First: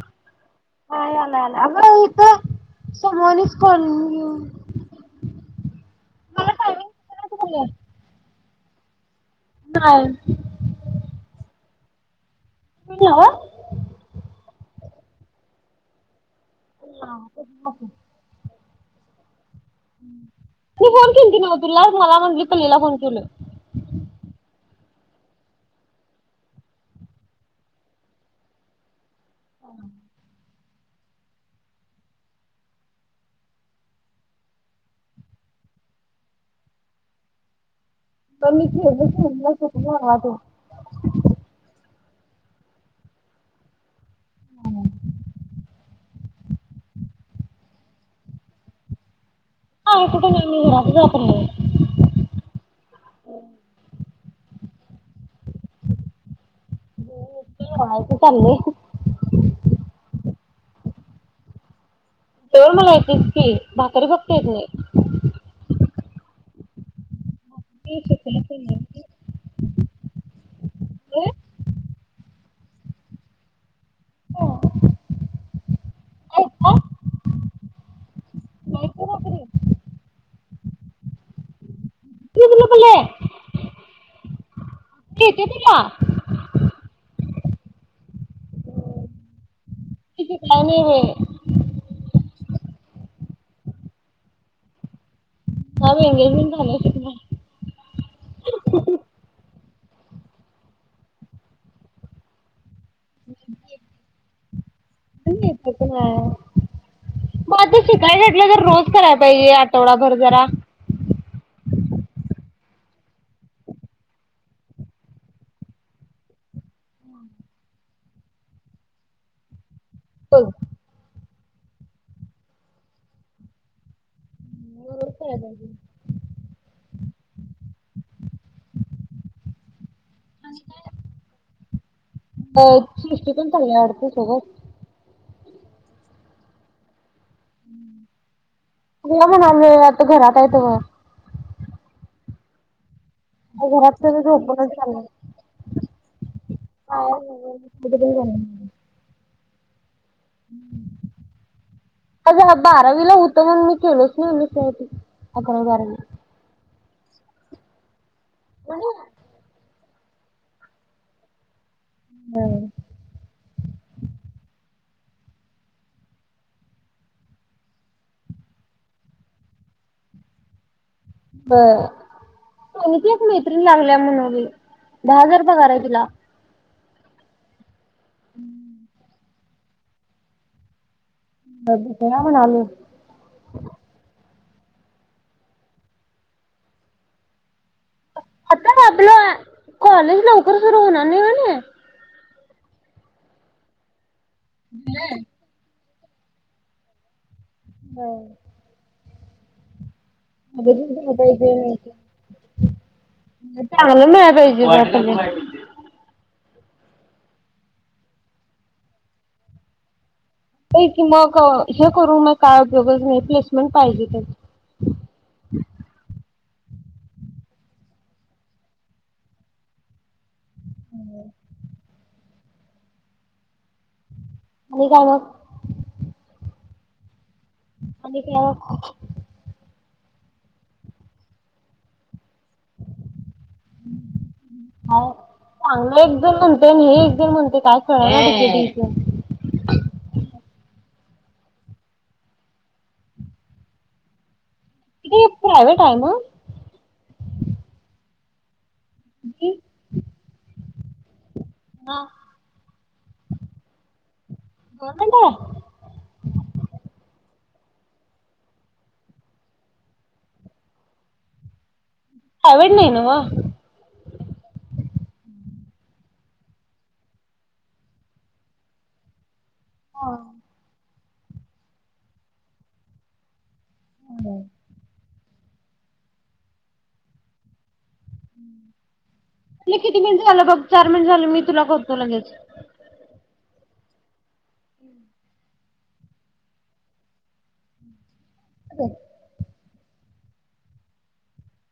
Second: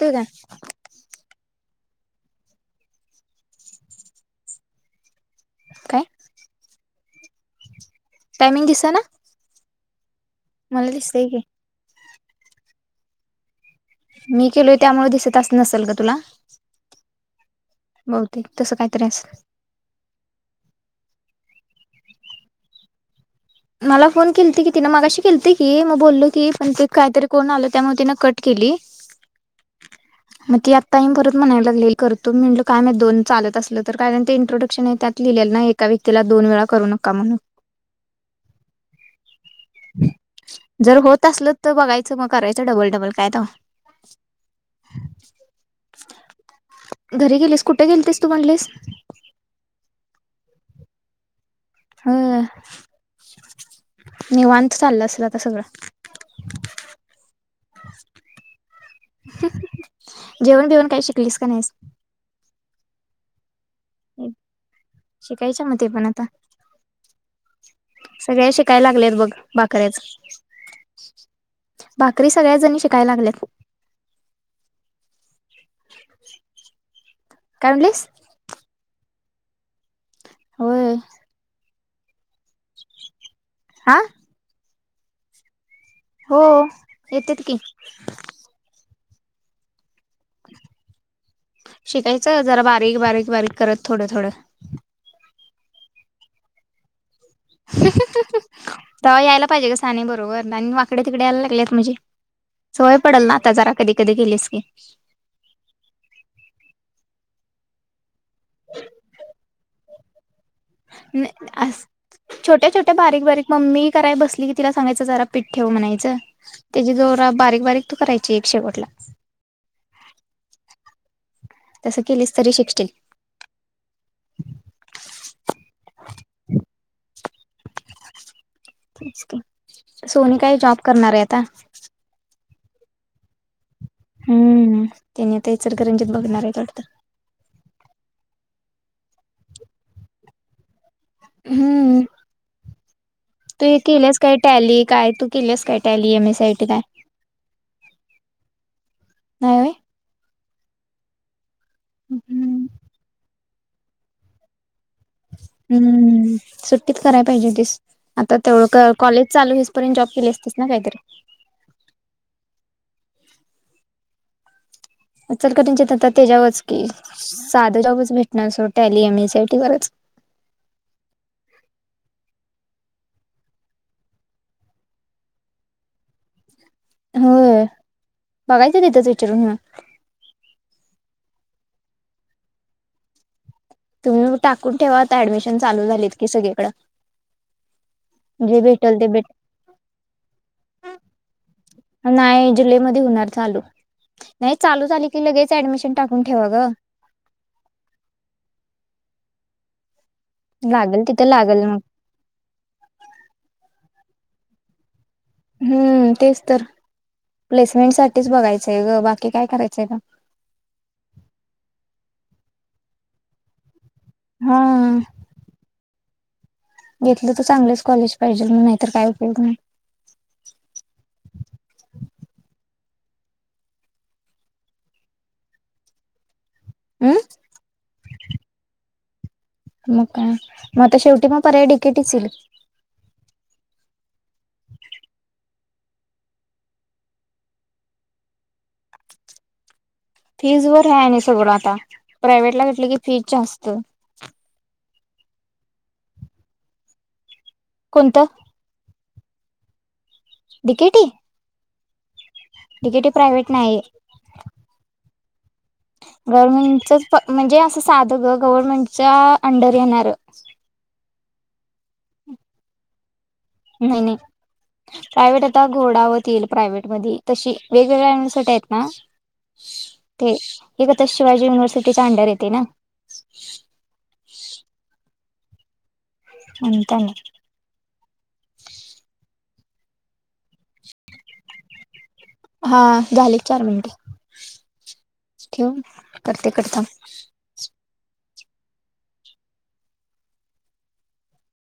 ते काय तो सगळ्यांनीच कॉलिंग काय. जराशी [unintelligible] टायमिंग दिसना. ट्रायल. मला दिसतय की. [unintelligible] मी केलोय त्यामुळे दिसत अस नसेल का तुला? बहुतेक [unintelligible] तसं काय तरी असेल ती फोन केलती नव तुला मला म्हटली पल्लीला फोन केलोय. मला फोन केलती की तिन मगाशी केलती की मग बोललो की पण ते काहीतरी कोण आलं त्यामुळे तिन कट केली. [unintelligible] मग ती आत्ताही परत म्हणायला लागले करतो म्हटल काय माहीत दोन चालत असलं तर काय नाही ते इंट्रोडक्शन आहे त्यात लिहिलेल ना एका व्यक्तीला दोन वेळा करू नका म्हणून जर होत असलं तर [unintelligible] बघायचं मग करायचं डबल डबल काय तवा [inaudible] घरी गेलीस कुठे गेलतीस तू म्हणलीस? नाय कुठे नाय घरातच हाय न्हवं. होय निवांत चाललं असेल आता सगळं लोळायचं चाललंय जेवण बेवण काही शिकलीस का नाहीस? [unintelligible] भाकरी फक्त येत नाही. ता मी सगळ्या शिकलेच शिकायला लागल्यात नाही बघ भाकऱ्याच भाकरी सगळ्या जणी शिकायला लागल्यात. हो आहेत का? काय म्हणलीस? किती भाकरी? होय मी तुला बोललोय? हा येत्या तिला हो येतेत की. मी शिकाय नाही बाई चल जरा बारीक बारीक बारीक करत थोड थोड हा बाई एंगेजमेंट झाली. तवा यायला पाहिजे असं. साने बरोबर आणि वाकडे तिकडे यायला लागलेच म्हणजे? सवय पडल ना आता जरा कधी कधी केलीस की [inaudible] मग आता शिकायला घेतलं तर रोज करायला पाहिजे आठवडाभर जरा अस छोट्या छोट्या बारीक बारीक मम्मी कराय बसली की तिला सांगायचं जरा पीठ ठेव म्हणायचं त्याची जरा बारीक बारीक तू करायची एक शेवटला. हो. तसं केलीस तरी शिकशील. नूर रुपय अज च का सोनी काही जॉब करणार आहे आता हो सृष्टी पण कल्याडात सुखं त्यानी आता इचलकरंजीत बघणार आहेत वाटतं हो म्हणालोय आता घरात आहे तवर हम्म तू आता हे घरात केलंस सगळं काय झोपूनच टॅली चाललंय काय तू केलंस काय टॅली एम ए सीआयटी काय बाहेर वगैरे नाही हम् अगं बारावीला हु तर मण मी केलोच नाही M S C I T हम्म सु ती करायला पाहिजे होतीस आता म्हणजे तेवढं कॉलेज चालू पर्यंत जॉब केली असतेस ना काहीतरी होय इचलकरंजीत त्याच्यावरच कि साधूजवच भेटणार Tally M S C I T वरच बर सोनीची एक मैत्रीण लागल्या म्हणबाई दहा हजार पगार आहे तिला होय बघायचं तिथंच विचारून बघूया म्हणायलोय टाकून ठेवा आता ऍडमिशन चालू झालीत की सगळीकडं जे आता भेटल ते भेट आपलं कॉलेज लवकर सुरू होणार नाही होय नाही नाही जुलैमध्ये होणार चालू नाही चालू झाली की लगेच ऍडमिशन टाकून ठेवा ग होय लागल तिथं लागल मग चांगल मिळालं भेजले हम्म तेच तर प्लेसमेंट साठीच बघायचंय ग बाकी काय करायचंय का की मग हे करून मग काय बघ नाही प्लेसमेंट पाहिजे हा घेतलं तर चांगलंच कॉलेज पाहिजेल मग नाहीतर काय उपयोग नाही [unintelligible] आणि का मग. हम्म. [unintelligible] मग का म आता शेवटी पण पर्याय डि के टी च ईल. [unintelligible] हाव. चांगलं एकजण म्हणते नेईन हे एकजण म्हणते काय कळणा फीज वर आहे नाही सगळं आता प्रायव्हेट ला घेतलं की फीज जास्त. ही प्रायवेट आहे म. कोणत? [unintelligible] डि के टी. हा. तिकेट प्रायव्ट नाही गव्हर्मेंट आहे गवर्मेंट चच म्हणजे असं साध ग गव्हर्मेंटच्या अंडर येणार. प्रायव्हेट नाही ना व. नाही नाही प्रायव्हेट आता घोडावरतीईल प्रायव्हेट मधी तशी वेगवेगळ्यासाठी आहेत ना ते शिवाजी युनिव्हर्सिटीचा अंडर येते ना. ह [unintelligible] आन [unintelligible] किती मिन अल बघ चार मिनिट झाले मी तुला बघतो लगेच. हा झाले चार मिनट ठेव करते कट थांब. [unintelligible]